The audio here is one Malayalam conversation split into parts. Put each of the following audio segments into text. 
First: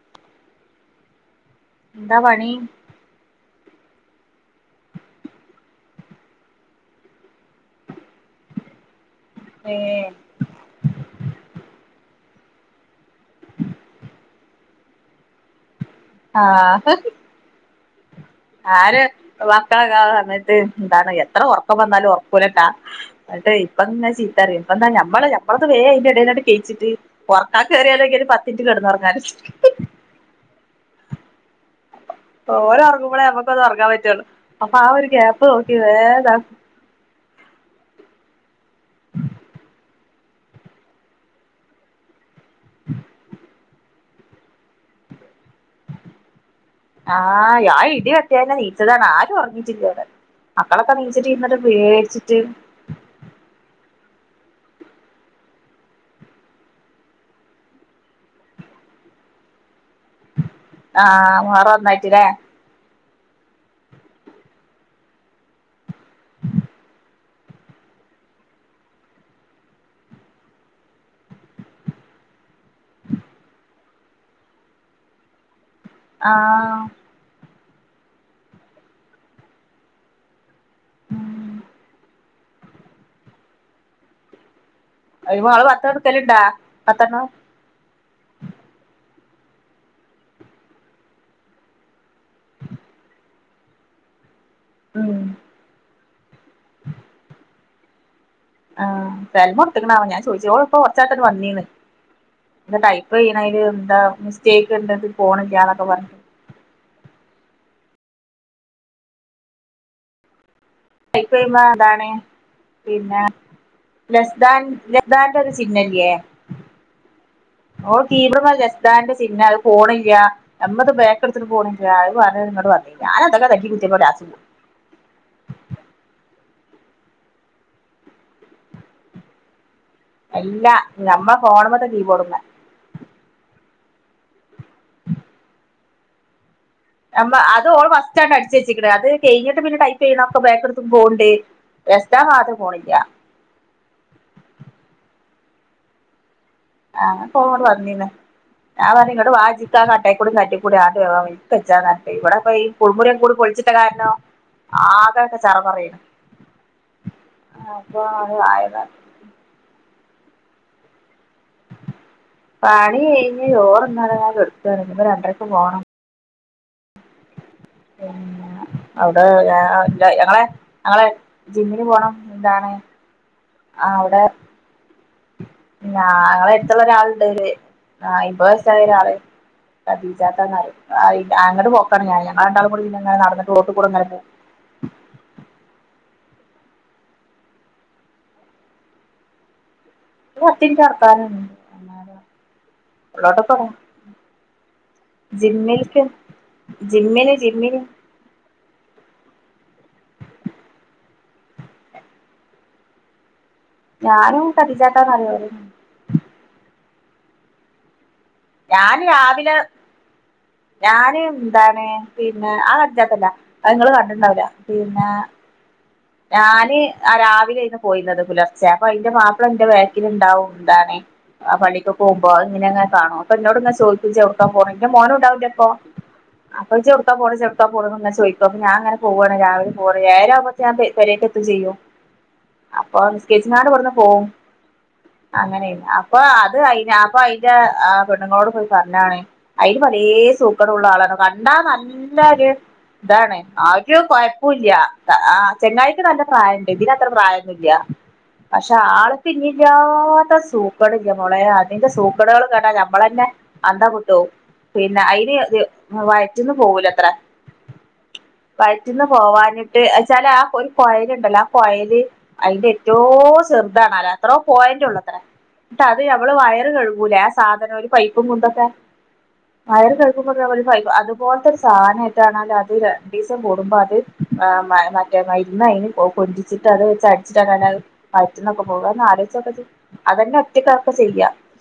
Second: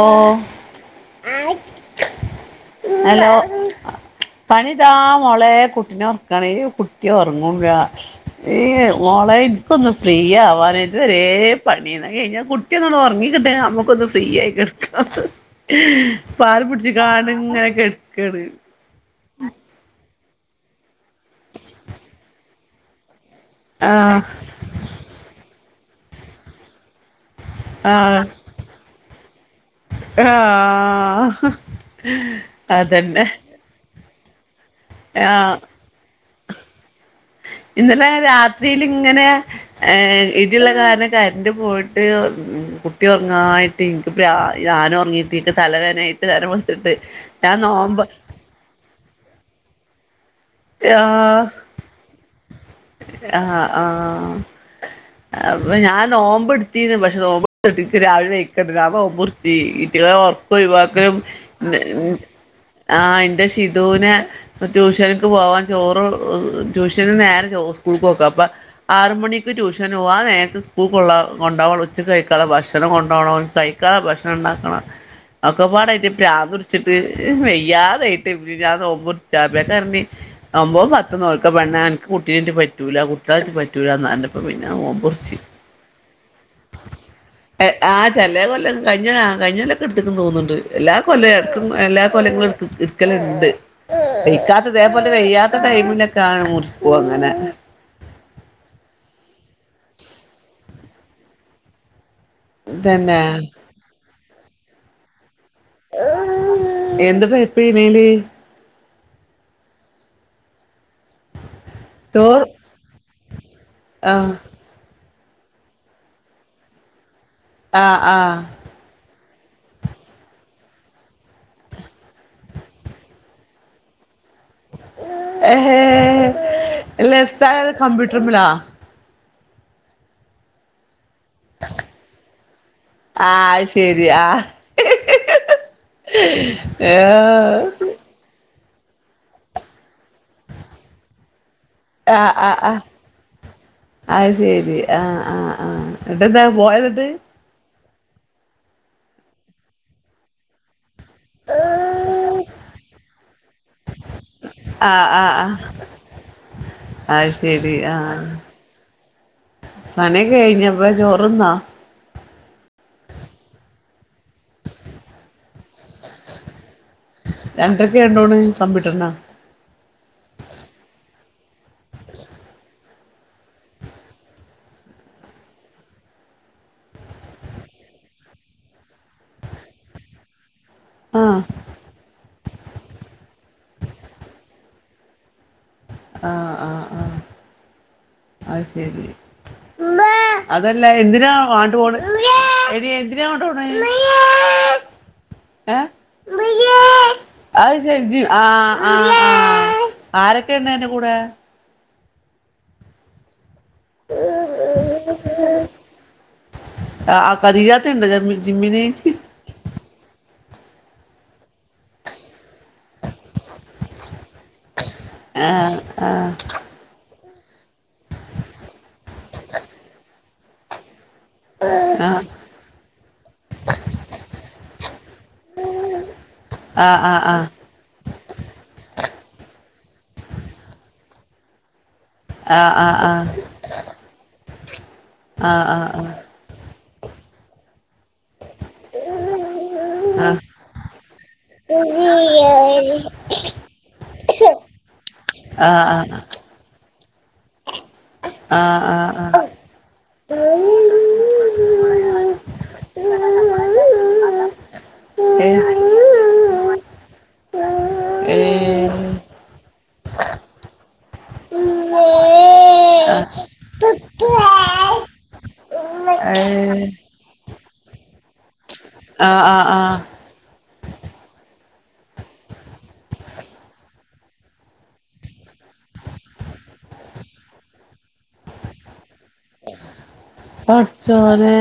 ഓ എന്താ പണി ഹലോ പണിദാ മോളെ കുട്ടിനെ ഒർക്കാണ് കുട്ടിഒർങ്ങൂല ഈ മോളെ ഏ ഇപ്പൊന്ന് ഫ്രീ ആവാനായിട്ട് ഒരേ പണി [unintelligible] കഴിഞ്ഞാ കുട്ടിഒന്ന് ടോ ഒർങ്ങി കിട്ടിയാൽ അമ്മക്കൊന്ന് ഫ്രീ ആകാം [unintelligible] പാലും ആഹ് പിടിച്ചികാണ്ട് തെ കെട് കേട് [unintelligible] ത് ന്താണ് എത്ര ഉറക്കം വന്നാലും ഒറക്കൂലട്ടാ ന്നട്ട് ഇപ്പങ്ങെ ആഹ് ചീത്തഅറിം യുന്നു ഇപ്പന്താ ഞമ്മള്ഞമ്മള വേ ഇതിന്റെ എഡേന്നട് കഴിച്ചിട്ട് ഒറക്കാ ആഹ് കേറിയാലെങ്കിലും പത്തിൻറ്റ് കിടന്നൊർങ്ങാന് ഹഹ് ഓരോർങ്ങുമ്പളെ നമുക്ക് ഒന്ന് ഒറങ്ങാൻ പറ്റുള്ളു അപ്പം ആ ഒരു ഗ്യാപ് ആഹ് നോക്കി വേതാ ഇന്നലെ രാത്രിൽ ഇങ്ങനെ ഏ ഇടിയുള്ള കാരന് കരന്റ് പോയിട്ട് കുട്ടി ഉറങ്ങായിട്ട് ട്ടിൻക് ബ്രാ ഞാന് ഉറങ്ങിയിടട്ടിൻക്ക് തലവേദനായിട്ട് നേരം വെൾ ആഹ് യ ഇടി വെട്ടിയെന്നെ നീച്ചതാണ് ആരുംഒർ [unintelligible] യാഹ് ആ ആഹ് അപ്പൊ ഞാൻ നോമ്പ്ടിച്ചീന്ന് പക്ഷെ നോമ്പ്ട്ട രാവിലെ വയ്ക്കണ്ട ഞാൻ നോമ്പുർചി ഇറ്റ്ങ്ങളെ ഒർ ആഹ് മൊഹറ ഒന്നായിട്ടില്ലേ ആ എന്റെ ഷിതുനെ ട്യൂഷൻ പോവാൻ ചോറ് ട്യൂഷന് നേരെ സ്കൂളുക്കൊക്കാ അപ്പ ആറുമണിക്ക് ട്യൂഷൻ പോവാ നേരത്തെ സ്കൂൾ കൊള്ള കൊണ്ടണം ഉച്ചക്ക്‌ കഴിക്കാനുള്ള ഭക്ഷണം കൊണ്ടണം കഴിക്ക ഭക്ഷണം ഒണ്ടാക്കണം അ ക്കപാടായിട്ട് പ്രാന്ത് ആഹ് പിടിച്ചിട്ട് വേ യാദായിട്ട് ഞാൻ നോമ്പ് മുറിച്ച [unintelligible] നൊമ്പോ പത്ത് നോൽക്ക ഉം പെണ്ണേ എനിക്ക് കുട്ടീട്ട് പറ്റൂല കുട്ടികളായിട്ട് പറ്റൂല എന്നറഞ്ഞപ്പോ പി അയ്‌വാ [unintelligible] ആ ചെല കൊല്ല കഴിഞ്ഞാ കഴിഞ്ഞല്ലൊക്കെ എടുക്കന്ന് തോന്നുന്നോണ്ട് എല്ലാ കൊല്ലും എല്ലാ കൊലും ഇടുക്കലുണ്ട് [unintelligible] ഇതേപോലെ ഉം വെയ്യാത്ത ടൈമിലൊക്കെ മുറിച്ചു പോ അങ്ങനെ ആ തലമറടുത്തക്കണാവ ഞാൻ ചോദിച്ചോ ഇപ്പൊ കുറച്ചാട്ടന്ന് വന്നീന്ന് ഏഹ് ടൈപ്പ് തന്നെ ചെയ്യണേല് എന്താ മി റ്റെക്ക് ണ്ട്ത് പോണ് എന്ത് [unintelligible] മേല് [unintelligible] എന്താണ് ചോറ് പിന്നെ ആഹ് ലെസ്സ് താൻ [unintelligible] യേതാണ്ടരു ചിഹ്നല്യേ ഓ ആഹ് ആഹ് [unintelligible] ലെസ്സ് താൻന്റെ പിന്നെ അത് പോണില്ല എമ്മത് ബേക്കെടുത്തിട്ട് പോണില്ല പറിയാൻ ഇങ്ങട് വന്ന് ഞാൻ അതക്കെ [unintelligible] [unintelligible] ഏഹ് ലസ്ത കമ്പ്യൂട്ടർമലാ അല്ല ഞമ്മ ഫോണ് മത്തെ കീബോഡ് മേ ശെരിയാ [inaudible] [unintelligible] [unintelligible] അത് ഓൾ ആഹ് ഫസ്റ്റ് അടി ച്ച്ചെക്കണ് അത് കെയിഞ്ഞിട്ട് പിന്നെ ടൈപ്പ് ചെയ്യണോക്കെ ബേക്കടുത്ത്പോണ്ട് ആഹ് ആ ആ ശെരി ആഹ് ആഹ് ആ [unintelligible] ആഹ് [unintelligible] വന്നിന് ഞാൻപറഞ്ഞ് ഇങ്ങട്ട്‌വാ ഇജ് ആ കട്ടേ ക്കൂടെ കാട്ടികൂടെയാണ് [unintelligible] ഇവിടെപ്പൊ ഈ കുൾമുറിക്കെ കൂടെ പൊളിച്ചിട്ട കാരണോ ആഹ് ആഹ് ആകെക്കെ ആഹ് ചറ പറയണ് അത് ശരി അപ്പൊ ആഹ് അത് ആയതാ കഴിഞ്ഞപ്പോചോറ് തിന്നോ പണി കഴിഞ്ഞ ചോറ്ന്ന് ഇങ്ങനെകിടക്കാണ് ഇനി രണ്ടരയ്ക്ക പോകണം ഉ [inaudible] ഉ അവിടെ ല്ല ഞങ്ങളെ ജിമ്മിന് പോണം എന്താണ് ആവ്ടെ ഞങ്ങളെ എടുത്തുള്ള ഒരാള് ഉണ്ട് ഇരൂപത് വയസായ ഒരാള് കതിാത്തന്ന [unintelligible] ആഹ് ആ അങ്ങട്ട പോക്കാണ് ഞാ ഞങ്ങളണ്ടാുംൂങ്ങന നടന്നട്ട് ോട്ട് കൂടെ അങ്ങനെ പോും [unintelligible] ആഹ ആഹ ആഹ അത് ശരി ഒരു പത്തിൻറ്റ് അതല്ല എന്തിനാ നടക്കാനുണ്ട് വണ്ട പോണ് ഇനി എന്തിനണ്ട ഉള്ളോട്ട് പോണ് ക്ക് ഏ ജിമ്മിൽക്ക് ജിമ്മിന് ജിമ്മിന് അത്ച ആ ആ ആരൊക്കെ ഉണ്ട് എന്റെ കൂടെ ഞാനും കടച്ചാട്ടാന്ന് അറിയല്ല ആ ആ ഖദീജാതത്ത ഉണ്ടോ ജിമ്മിന് ഞാന് രാവിലെ ഞാന് എന്താണ് പിന്നെ ആ അജാത്തല്ല നിങ്ങള്ൾ കണ്ടിണ്ടാവില്ല ആഏ ഞാന് ആ രാ ഇന്ന് പോയുന്നത് പുലർച്ചെ അപ്പൊ അതിന്റെ മാപ്പിള എന്റെ വേക്ക ഉണ്ടാവും എന്താണ്േ ആ പള്ളിക്കക്ക് പോുമ്പോങ്ങന അങ്ങന കാണ അൊ എന്നോട്ങ്ങന ചോദിക്കും എവിടേക്ക് ആ പോണെ മോന് - ഉണ്ട അപ്പൊ ആ ആ ആ ചെടുക്കാ പോ ചെറുക്ക പോെ ചോദിക്കോ അപ്പൊ ഞാൻ അങ്ങനെ പോവുവാണ് രാവിലെ കുറെനേരം അങ്ങ് ഞാൻ പേരെക്കെ എത്ത ചെയ്യോ ആ ആ ആ ആ അപ്പൊ ആ നിസ്കേച്ചനാട് പുറന്ന് പോകവും [unintelligible] ആ ആ ആ അങ്ങനെയല്ല അപ്പൊ അത് ഞാ അപ്പൊ അതിന്റെ ആ് പെണ്ണുങ്ങളോട് പോയി പറഞ്ഞാണ് അതില് പല ആ സൂക്കടമ ഉള്ള ആളാണോ കണ്ടാ നല്ലര് ഇതാണ് ആ ഒരു കൊഴപ്പല്ല ആ ആ ആ ചേട്ടായിക്ക് നല്ല പ്രായം ഉണ്ട് ഇതിന അത്ര പ്രായന്നുമില്ല പക്ഷെ ആള് പിന്നെില്ലാത്ത സൂക്കടില്ല മോളെ അതിന്റെ സൂക്കടകൾ കണ്ടാ നമ്മള തന്നെ അന്ത കട്ടവും പിന്നെ അതിന് ഏ വയറ്റിന്ന് പോകൂലത്ര ഏ വയറ്റിന്ന് പോവാനിട്ട് ചല [unintelligible] പോായി ല് അതിന്റെ ഏറ്റ ചെറതല്ലോ അത്രോ ആ പോയിന്റ് ഉള്ള അത്ര അത് ഏ നമ്മള് വയറ് കഴുകൂലേ ആാ അങ്ങനെ ഒരു പൈപ്പും കുണ്ടൊക്കെ ആ ആ ആ വയറ് കേൾക്കുമ്പ [unintelligible] അതുപോലത്തൊരു സാനട്ടാണല്ലത് അത് രണ്ടീസം കൂടുമ്പോ അത് ആ മ മ റ്റെ മരുന്ന് അതിന് കൊ കൊഞ്ചിച്ചിട്ട് അത് വെച്ച് അടിച്ചിട്ടാ ഞാനത് [unintelligible] പോവാ ഒന്ന് ആലോജിച്ചോക്കത് അതന്നെ ഒറ്റക്ക ഒക്കെ ചെയ്യാ പടച്ചോനെ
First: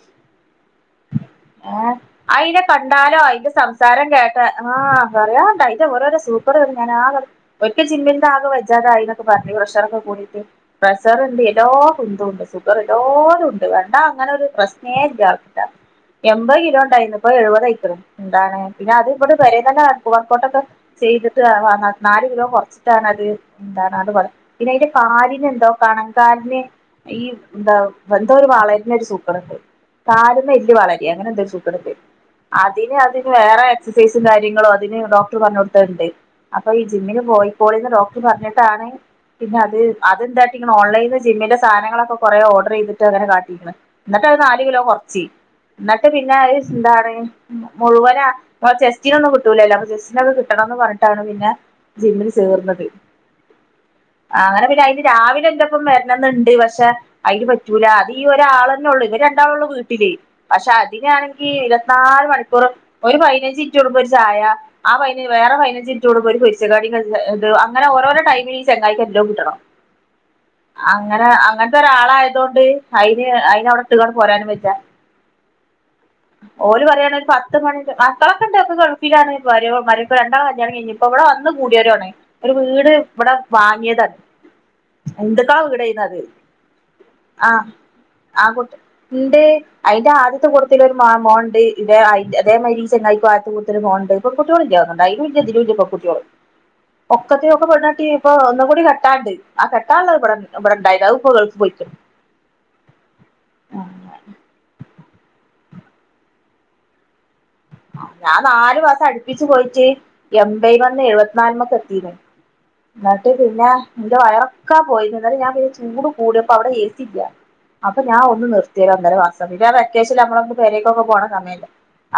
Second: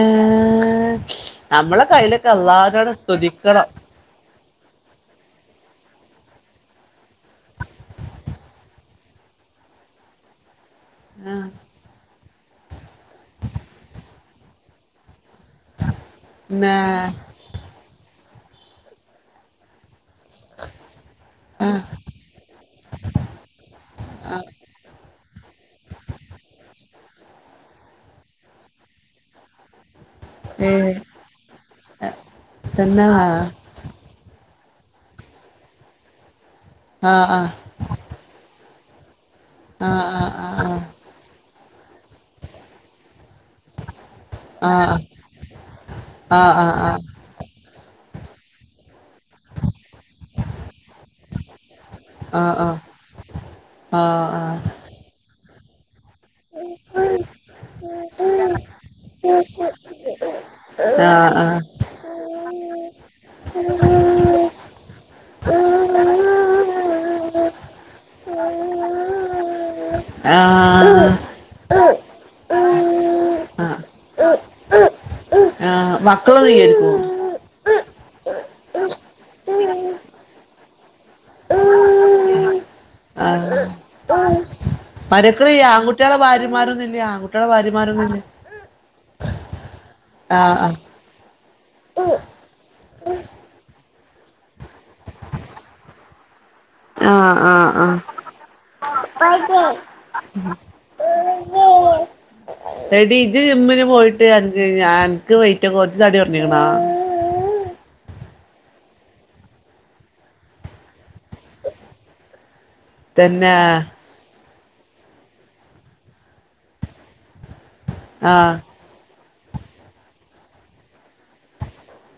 നമ്മളെ ഏഹ് കയ്യിലൊക്കെ അതിനെ അള്ളാഹിനോട് കണ്ടാലോ അതിന്റെ സ്തുതിക്കണം സംസാരം കേട്ടാ ഹാ പറയാം ഇത് ഓരോരോ സൂക്കേട് വരും ഞാനാകെ ഒരിക്കൽ [unintelligible] ആകെ വെജ്ജാതായിന്നൊക്കെ പറഞ്ഞു പ്രഷറൊക്കെ കൂടീട്ട്. ആ പ്രഷറിണ്ട് എല്ലാ കുന്തോഇണ്ട്. ഷുഗർ എല്ലാനും ഉണ്ട് കണ്ടാ അങ്ങനെ ഒരു പ്രശ്നേ ഇല്ല ആക്ക്. [unintelligible] എൺപത് ന്നെ കിലോ ഇണ്ടായിന്നൂ ഇപ്പൊ എഴുപത് ആയിക്കണു എന്താണ് പിന്നെ അത് ഇവിടെ പെരേന്നെന്നാ വർക്കൗട്ടൊക്കെ ചെയ്തിട്ട് ആ നാ നാല് കിലോ കൊറച്ച് എന്താണത് എന്താണ അത് [unintelligible] പിന്നെ അതിന്റെ കാലിനെന്തോ കണങ്കാലിന് ഈ എന്താ എന്തോ ഒരു വളരുന്ന ഒരു സൂക്കേടെണ്ട് കാലുമ്മേ ഏ എല്ല് വളര്യ അങ്ങനെ എന്തോ സൂക്കേടിണ്ട്. അതിന് തന്നെ അതിന് വേറെ ആ എക്സസൈസും കാര്യങ്ങളു ആ പിന്നീ ഡോക്ടറ് പറഞ്ഞു കൊടുത്തതെണ്ട് അപ്പൊ ഈ ആ ജിമ്മിന് പോയി ആ പിന്നെ ഡോക്ടർ പറഞ്ഞിട്ടാണ് പിന്നത് ആ അത് ആ ആ എന്താക്കിരിക്കണ് ജിമ്മിലെ സാനങ്ങളൊക്കെ കൊറെ ഓർഡർ ചെയ്തിട്ട് അങ്ങനെ കാണിച്ചിക്കിന്ന് എന്നിട്ട് അത് നാല് ആ ആ കിലോ ആ കൊറച് എന്നിട്ട് പിന്നെ ആ ആ ആയിശ് ആ എന്താണ് മുഴുവനാ ആ ചെസ്റ്റിനൊന്നും കിട്ടൂല്ലല്ലോ അപ്പൊ ചെസ്റ്റിനോക്കെ കിട്ടാണെന്നു പറഞ്ഞിട്ടാണ് പിന്നെ ആ ചേർന്നത് ആ അങ്ങനെ ആ പിന്നെ അതിനെ രാവിലെ ഇപ്പം [unintelligible] ഇപ്പം വരണന്നിണ്ട് പക്ഷെ അതിന് പറ്റൂല അത് ഈ ഒരാളെന്നെ ഒള്ളു ഈ രണ്ടാളെ ഇള്ളൂ വീട്ടില് പക്ഷെ അതിനണെങ്കി ഇരുപത്തിനാല് മണിക്കൂറും ഒര് പയിനാജ് മിനിറ്റ് കൂടുമ്പോ ഒര് ചായ ആ വേറെ പയിനാജ് മിനിറ്റ് കുടുംബ ഒര് പൊരിച്ച കടി ആ ഇത് അങ്ങനെ ഓരോരോ ടൈമിൽ ഈ ചെങ്ങായിക്ക് എല്ലൊം കിട്ടണം ആഹാ ഒരാളെയൊണ്ടേ അയിന അവിടെ ഇട്ടികൊണ്ടേ പോരാനും വെച്ച ആ മക്കള് ഇല്ലായിരിക്കും മക്കളെക്കൊണ്ട് ഓക്ക് കൊഴപ്പില്ലാന്ന് മരു മരുമാക്കോളേ രണ്ടാളെ കല്യാണം കഴിഞ്ഞ് ഇപ്പൊ ഇവിടെ വന്ന് കുടുയോരെള്ളു ഒര് വീട് ഇവിടെ വാങ്ങിയതാണ് മരുമകളെ ഈ ഹിന്ദുക്കളെ വീടേയ്ന്നു ആങ്കുട്ടികളെ അത് ഭാര്യമാരൊന്നും ഇല്ല ആങ്കുട്ടികളെ ആ ഭാര്യമാരൊന്നും ആ കുട്ടി ഇണ്ട് അതിന്റെ ആദ്യത്തെ ആഹ് കൊളിത്തിലൊരു മോനി ആഹ് ഇതേ മാതിരി [unintelligible] പെൺകുട്ടികൾ ഇല്ലാ തോന്നുന്നു അയലില്ല ഇതിലും ഇല്ല പെൺകുട്ടികള് അ ഒക്കത്തിനും അ ഒക്കെ അ പെണ്ണെട്ടി ഇപ്പൊ ഒന്നും കൂടി കെട്ടാണ്ട് ആ കെട്ടാനുള്ളത് ഇവിടെ ഇവിടെ ഇണ്ടായില്ല അത് ഇപ്പൊ ഗൾഫ് പോയിക്ക്ണ് എടി ഇജ് ജിമ്മിന് പോയിട്ട് അനക്ക് അനക്ക് ഞാ വെയി എന്റെ കൊറച്ച് തടി കൊറഞ്ഞിന് ബാ ഞാൻ നാല് മാസം അടുപ്പിച്ചപോയിട്ട് എംബയമെന്നേ എഴുപത്തിനാലുമ്മക്ക് എത്തിയ്ന് എന്നിട്ട് തന്നെ പിന്നെ ഇന്റെ വയറൊക്കെ ഇക്കാ പോയിന് അന്നേരം ഞാൻ ചൂട് കുടിയപ്പോ അവിടെ എസി ഇല്ല അപ്പൊ ഞാൻ ഒന്ന് ആഹ് നിർത്തിന് ഒന്നെര മാസം അത്യാശ്യം നമ്മളൊക്ക പെരേക്കൊക്ക പോണ സമയല്ലേ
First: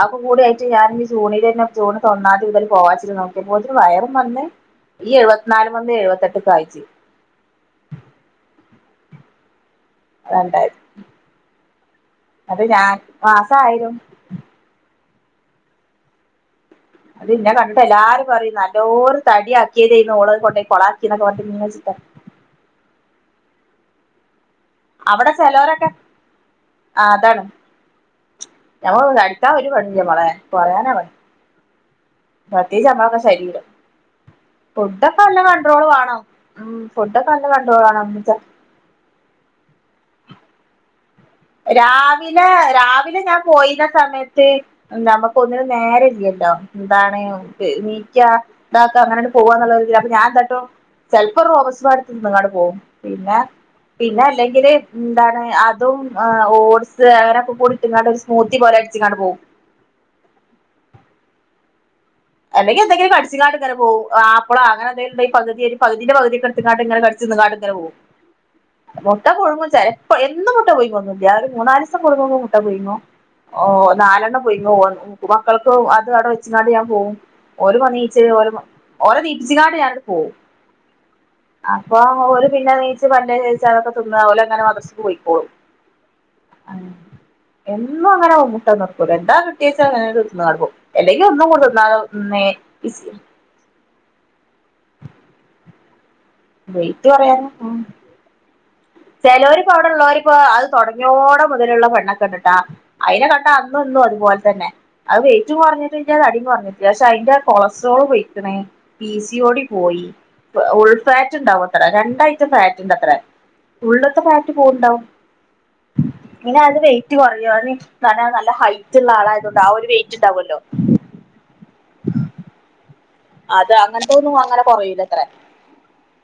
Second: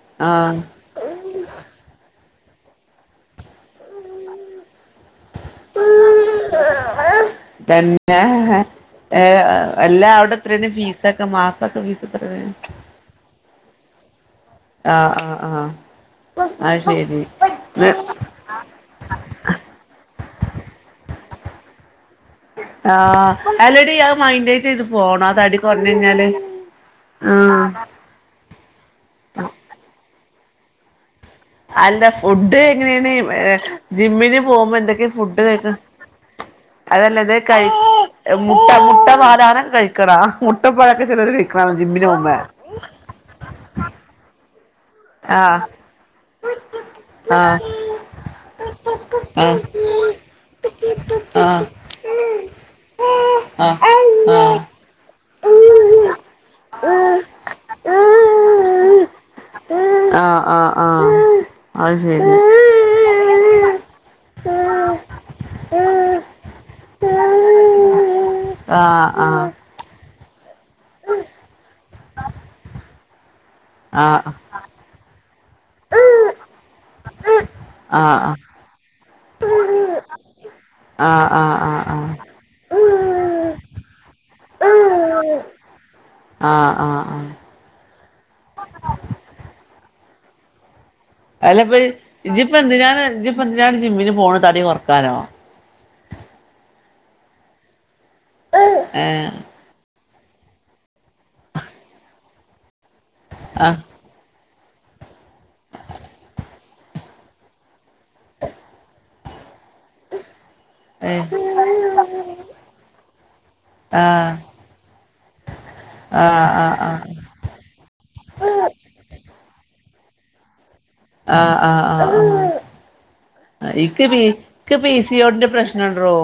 അ ആഹ് കൂടിയായിട്ട് ഞാൻ ഈ ജൂണിലെന്ന സ്കൂള് തൊറന്നാല് [unintelligible] നോക്കിയപ്പോ ഒരു വയറും വന്ന് ഈ നാല് [unintelligible] തന്നേഹ് ഏഹ് അല്ല അവിടെ എത്രേണ് അതാണ്ടായത് ഫീസക്ക മാസൊക്കെ ഫീസ് എത്രാണ് അത് ഞാൻ മാസായിരും ആഹ് ആഹ് ആഹ്. അത് ശരി അത് ന്നെ കണ്ടിട്ട് എല്ലാരും പറയും നല്ലോരു തടി ആക്കിയ ചെയ്യന്ന് ഓളത് കൊണ്ടോയി കൊളക്കിന്നക്ക പറ [unintelligible] ആഹ് അല്ലിടി അത് മൈൻഡ ചെയ്ത് പോണ അവിടെ അതാടി ചെലോരൊക്കെ കുറഞ്ഞഴിഞ്ഞാല് ആഹ് ഞമ്മ തടിച്ച വലിയ പണിയുണ്ട് കൊറയാൻ പറയാന ആവ അല്ല ഫുഡ് എങ്ങനെണ് ർ ശരീരം ജിമ്മിന് പോവുമ്പ എന്തൊക്കെ ഫുഡൊക്കെ നല്ല ഫുഡ് തേക്ക കൺട്രോള് വാണം ഉം ഫുഡൊക്കെ അതല്ലത് നല്ല കൈ കൺട്രോള് വാണം ച്ച മുട്ട മുട്ട മാല കഴിക്കറ മുട്ടപ്പഴക്ക രാവിലെ രാവിലെ ഞാൻ പോയിന്ന സമയത്ത് നമുക്ക് ആഹ് ഒന്നിനും നേര ഇല്ല്യല്ലോ ന്താണ് നമുക്ക് ആഹ് നീക്ക ഇതാക്ക അങ്ങനെങ്ങട്പോവുക ആഹ് പോവാന്നുള്ളരിതില് അപ്പൊ ഞാൻന്താട്ടോ ചെല്പം ഒര് ആഹ് റോബസ്റ്റ്പഴേടുത്തി തിന്നങാണ്ട് പോവും പിന്ന ആഹ് ആഹ് പിന്ന അല്ലെങ്കില് മം ന്തണ് അതും ആ ഓട്സ് അങ്ങനൊക്കെ ഇട്ട്ങ്ങാണ്ട് ഒരു സ്മൂത്തി പോലെ അടിച്ച ങ്ങാണ്ട് പോവും. അ യ് ശെരി. അല്ലെങ്കി എന്തങ്കിലും കടിച്ചിങ്ങാണ്ടി ങ്ങനെ ആപ്പളാ അങ്ങനന്തെലുംണ്ടങ്കി പകുതി പകുതിന്റെ പകുതി ഇടുത്തുകാട് ഇങ്ങനെ കടിച്ച് തിന്ന്ങാണ്ട് ഇങ്ങനെ പോകും ആഹ് മുട്ടാ ആഹ് പൊഴുങ്ങു ചെ ഇപ്പ എന്നും മുട്ട പൂയിങൊന്നുല്ല ഒരു മൂന്നാലിസം കൂടിമ്പോ മുട്ട പൂയിങും. ഓ ആഹ് ആഹ് നാലെണ്ണം പൂയിങ്ങോ ഒ വ മക്കൾക്ക അത് അവിടെ വച്ചിങ്ങാണ്ട് ഞൻ പോകും. ഒരു മ നീച്ച് ആഹ് ഓരോ ഓരോ നീ പ്പിച്ചിങ്ങാണ്ട് ഞാന് പോവും ആഹ് ആഹ് അപ്പൊ ആഹ് ഓര് പിന്നെ നീച്ച് പല്ല്‌തേച്ച് അതൊക്കെ തി ന്നാവുല ങ്ങനെ ആ ആ ആ ന്നും അങ്ങനെ മുട്ടന്ന കൊടുക്കുലാ എന്താ കിട്ടിയെച്ചാ അങ്ങനെങ്ങട് തിന്നടക്കും. അല്ലെങ്കി ഒന്നും കൊ തിന്നാലോ [unintelligible] ഇജിപ്പ് എന്തിനാണ് ഇജിപ്പ് എന്തിനാണ് ജിമ്മിന് പോവുന്നത് തടി കൊർക്കാനോ വെയിറ്റ് കുറയാൻ ഏ ചിലോർ ഇപ്പൊ അവിടെ ഉള്ളോർ ഇപ്പൊ അത് തുടങ്ങിയോടെ മുതലുള്ള പെണ്ണൊക്കെ ഉണ്ട്ട്ടാ അതിനെ കണ്ടാ ആ അന്നുംഇന്നും ഒരുപോലെ തന്നെ അത് വെയിറ്റും കുറഞ്ഞിട്ടില്ല തടീം കുറഞ്ഞിട്ടില്ല പക്ഷെ അതിന്റെ കൊളസ്ട്രോള് പൊയ്ക്കണ് പി സി ഓടി പോയി ഏ ഉൾഫാറ്റ് ഉണ്ടാവും അത്ര രണ്ടായിഐറ്റം ഫാറ്റ് ഉണ്ട് അത്ര ആ ഉള്ളൊത്തെ ഫാറ്റ് പോണ്ടാവും ആ ഇങ്ങനെ ആ ആ ആയാലും വെയിറ്റ് കുറയും നല്ല ഹൈറ്റ്ള്ള ആളായതോണ്ട് ആ ഒരു വെയിറ്റ് ഉണ്ടാവുല്ലോ ആ ആ ആ ആ അത് ഇക്ക് അങ്ങനത്തെ പി ഒന്നും അങ്ങനെ ഇക്ക് പി കുറയൂലത്ര സിയോടിന്റെ പ്രശ്നണ്ടടോ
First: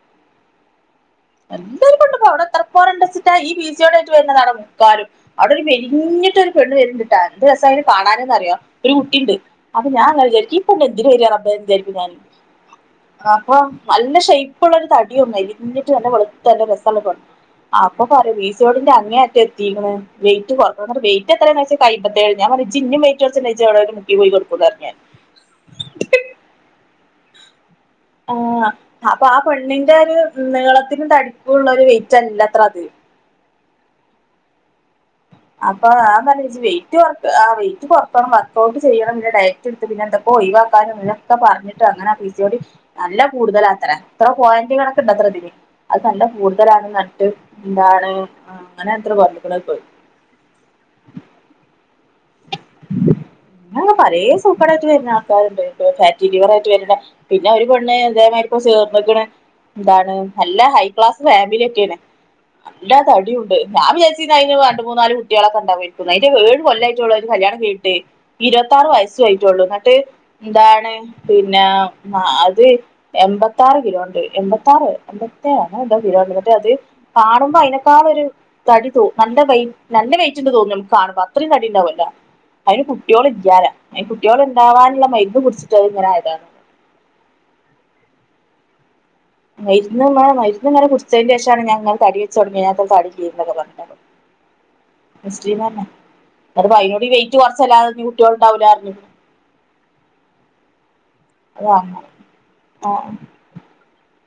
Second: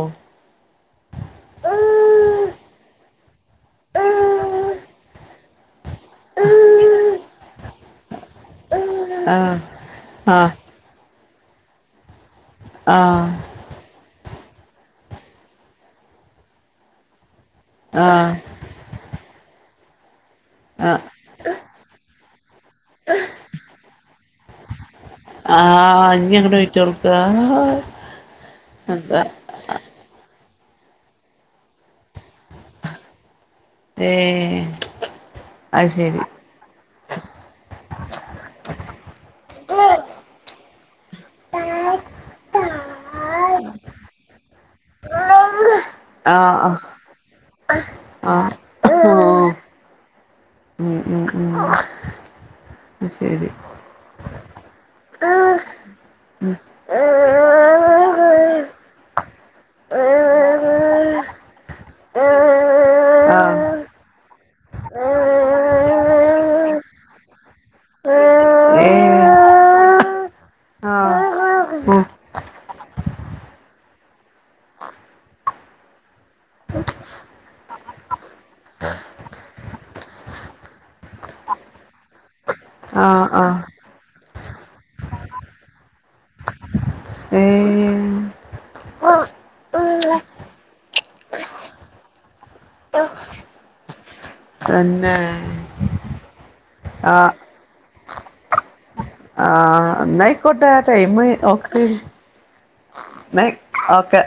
എന്തൊരു കൊണ്ടു പോ അവിടെ എത്ര പോരെ ഉണ്ടെ ച്ച ഈ പീ സിയോട് വരതാണ് മുക്കാലും അവിടെ ഒരു മേൽഞ്ഞി ട്ടൊരു പെണ് വരുണ് ട്ടാ എന്തു രസാ അയിനെ കാണാനന്ന്റിയാം ഒരു കുട്ടിയുണ്ട് ആ അപ്പൊ ഞാൻ ആ വിചാരിക്കും ഈ പെണ്ണ് എന്തിന് വരാ റബ്ബേ [unintelligible] ആ അപ്പൊ നല്ല അ ഇപ്പൊ ഉള്ളരു തടി മെലിഞ്ഞിട്ട ട്ട് നല്ല വെളുത്ത നല്ല രസം ഉള്ള ഒരു പെണ്ണ്. അപ്പൊ ആ പറയ വീസിയോടിന്റെ അങേ യറ്റം എത്തി എത്തീക്ക്ണ് വെയിറ്റ് കുറക്കണം ആ അപ്പൊ വെയ്റ്റ് എത്ര എന്ന് ചോദിച്ചപ്പോൾ അയമ്പത് ഞാൻ പറഞ്ഞു ഇജ്ജ് ഇനീം വെയിറ്റ് കുറച്ചാൽ ഇജ്ജ് അവിടെ എവിടേം മുക്കിൽ പോയി കിടക്കും ആ ഇഞ്ഞി അങ്ങട് [unintelligible] ആഹ എന്താ അപ്പൊ ആ പെണ്ണിന്റെ ഒരു നീളത്തിനും തടിക്കുള്ള ഒരു വെയിറ്റ്ല്ല അത്ര അത് ഏ അപ്പൊ അത് ഞാൻ പറഞ്ഞു ഇജ്ജ് വെറ്റ് വെയിറ്റ് കൊറക്കണം വർക്ക്ഔട്ട് ചെയ്യണം പിന്നെ ഡയക്റ്റ് എടുത്ത് പിന്നെ എന്തൊക്കെ ഒഴിവാക്കണം [inaudible] [unintelligible] ഒക്കെ പറഞ്ഞിട്ട് അങ്ങനെ പി സിയോടി നല്ല കൂടുതല ശരി അത്ര എത്ര പോയിന്റുകളൊക്കെ ഇണ്ട്ത്ര ഇതിന് അത് നല്ല ആഹ് ആഹ് കൂടുതലാണ് ന്നിട്ട് എന്താണ് അങ്ങനെ എത്ര പറഞ്ഞുക്കണ്ടത് ഇപ്പൊ മം ഉം ഉം അത് ശരി പേ പഴേ സൂപ്പറാ യിട്ട് വരുന്ന ഉം ആൾക്കാരുണ്ട് ഇ ഫാറ്റി ലിവർ ആയിട്ട് വരണ്ട ആഹ് പിന്നെ ഒരു പെണ്ണ് എന്തേതിരി ഏഹ് ചേർന്ന [unintelligible] എന്താണ് നല്ല ഹൈ ക്ലാസ് ഫാമിലി ഒക്കെയാണ് നല്ല ആഹ് ഉം അടിയണ്ട്ഞാൻച ഏതു കഴിഞ്ഞ് രണ്ട് മൂന്നാല് കുട്ടികളക്കെണ്ടരിക്കുന്നത് അതിന്റെ ഏഴു കൊല്ല [unintelligible] [unintelligible] ഇരുപത്താറ് വയസയിട്ടുള്ളൂ എന്നട്ടേ എന്താണ് പിന്നെ അത് എൺമ്പത്താറ് കിലോണ്ട് എൺമ്പത്ത ആറ് എപത്തോണ് എ കിലോണ്ട് മറ്റേ അത് കാണുമ്പോ അതിനേക്കാള ഒരു തടി ത നല്ല വ നല്ല വെറ്റിണ്ട് തോന്നുന്നു നമുക്ക് കാണുമ്പ അത്രയും തടി ഉണ്ടാവൻ അതിന് കുട്ടികോള ആഹ് ആഹ് ഇാല അ കുട്ടികോള ഉണ്ടാവാനുള്ള മരുന്ന് കുടിച്ചിട്ടത് ഇങ്ങനെയതാണ് ഏഹ് മരുന്ന്മ്മ മരുന്ന് ഇങ്ങനെ കുടിച്ചതിന്റെ ശേഷമാണ് ഞാൻ അങ്ങനെ തടി വെച്ച് തുടങ്ങി ഞ തടിരുന്നൊക്കെഞ്ഞോ തന്നെ അത് അതിനനോട് ആഹ് വെയിറ്റ് കൊറച്ചല്ലാതെ കുട്ടികളു ണ്ടാവൂലാ യിരുന്നു നൈക്കോട്ടെ ആ ടൈമ് ഓക്ക വാങ്ങാ ന ഓക്കെ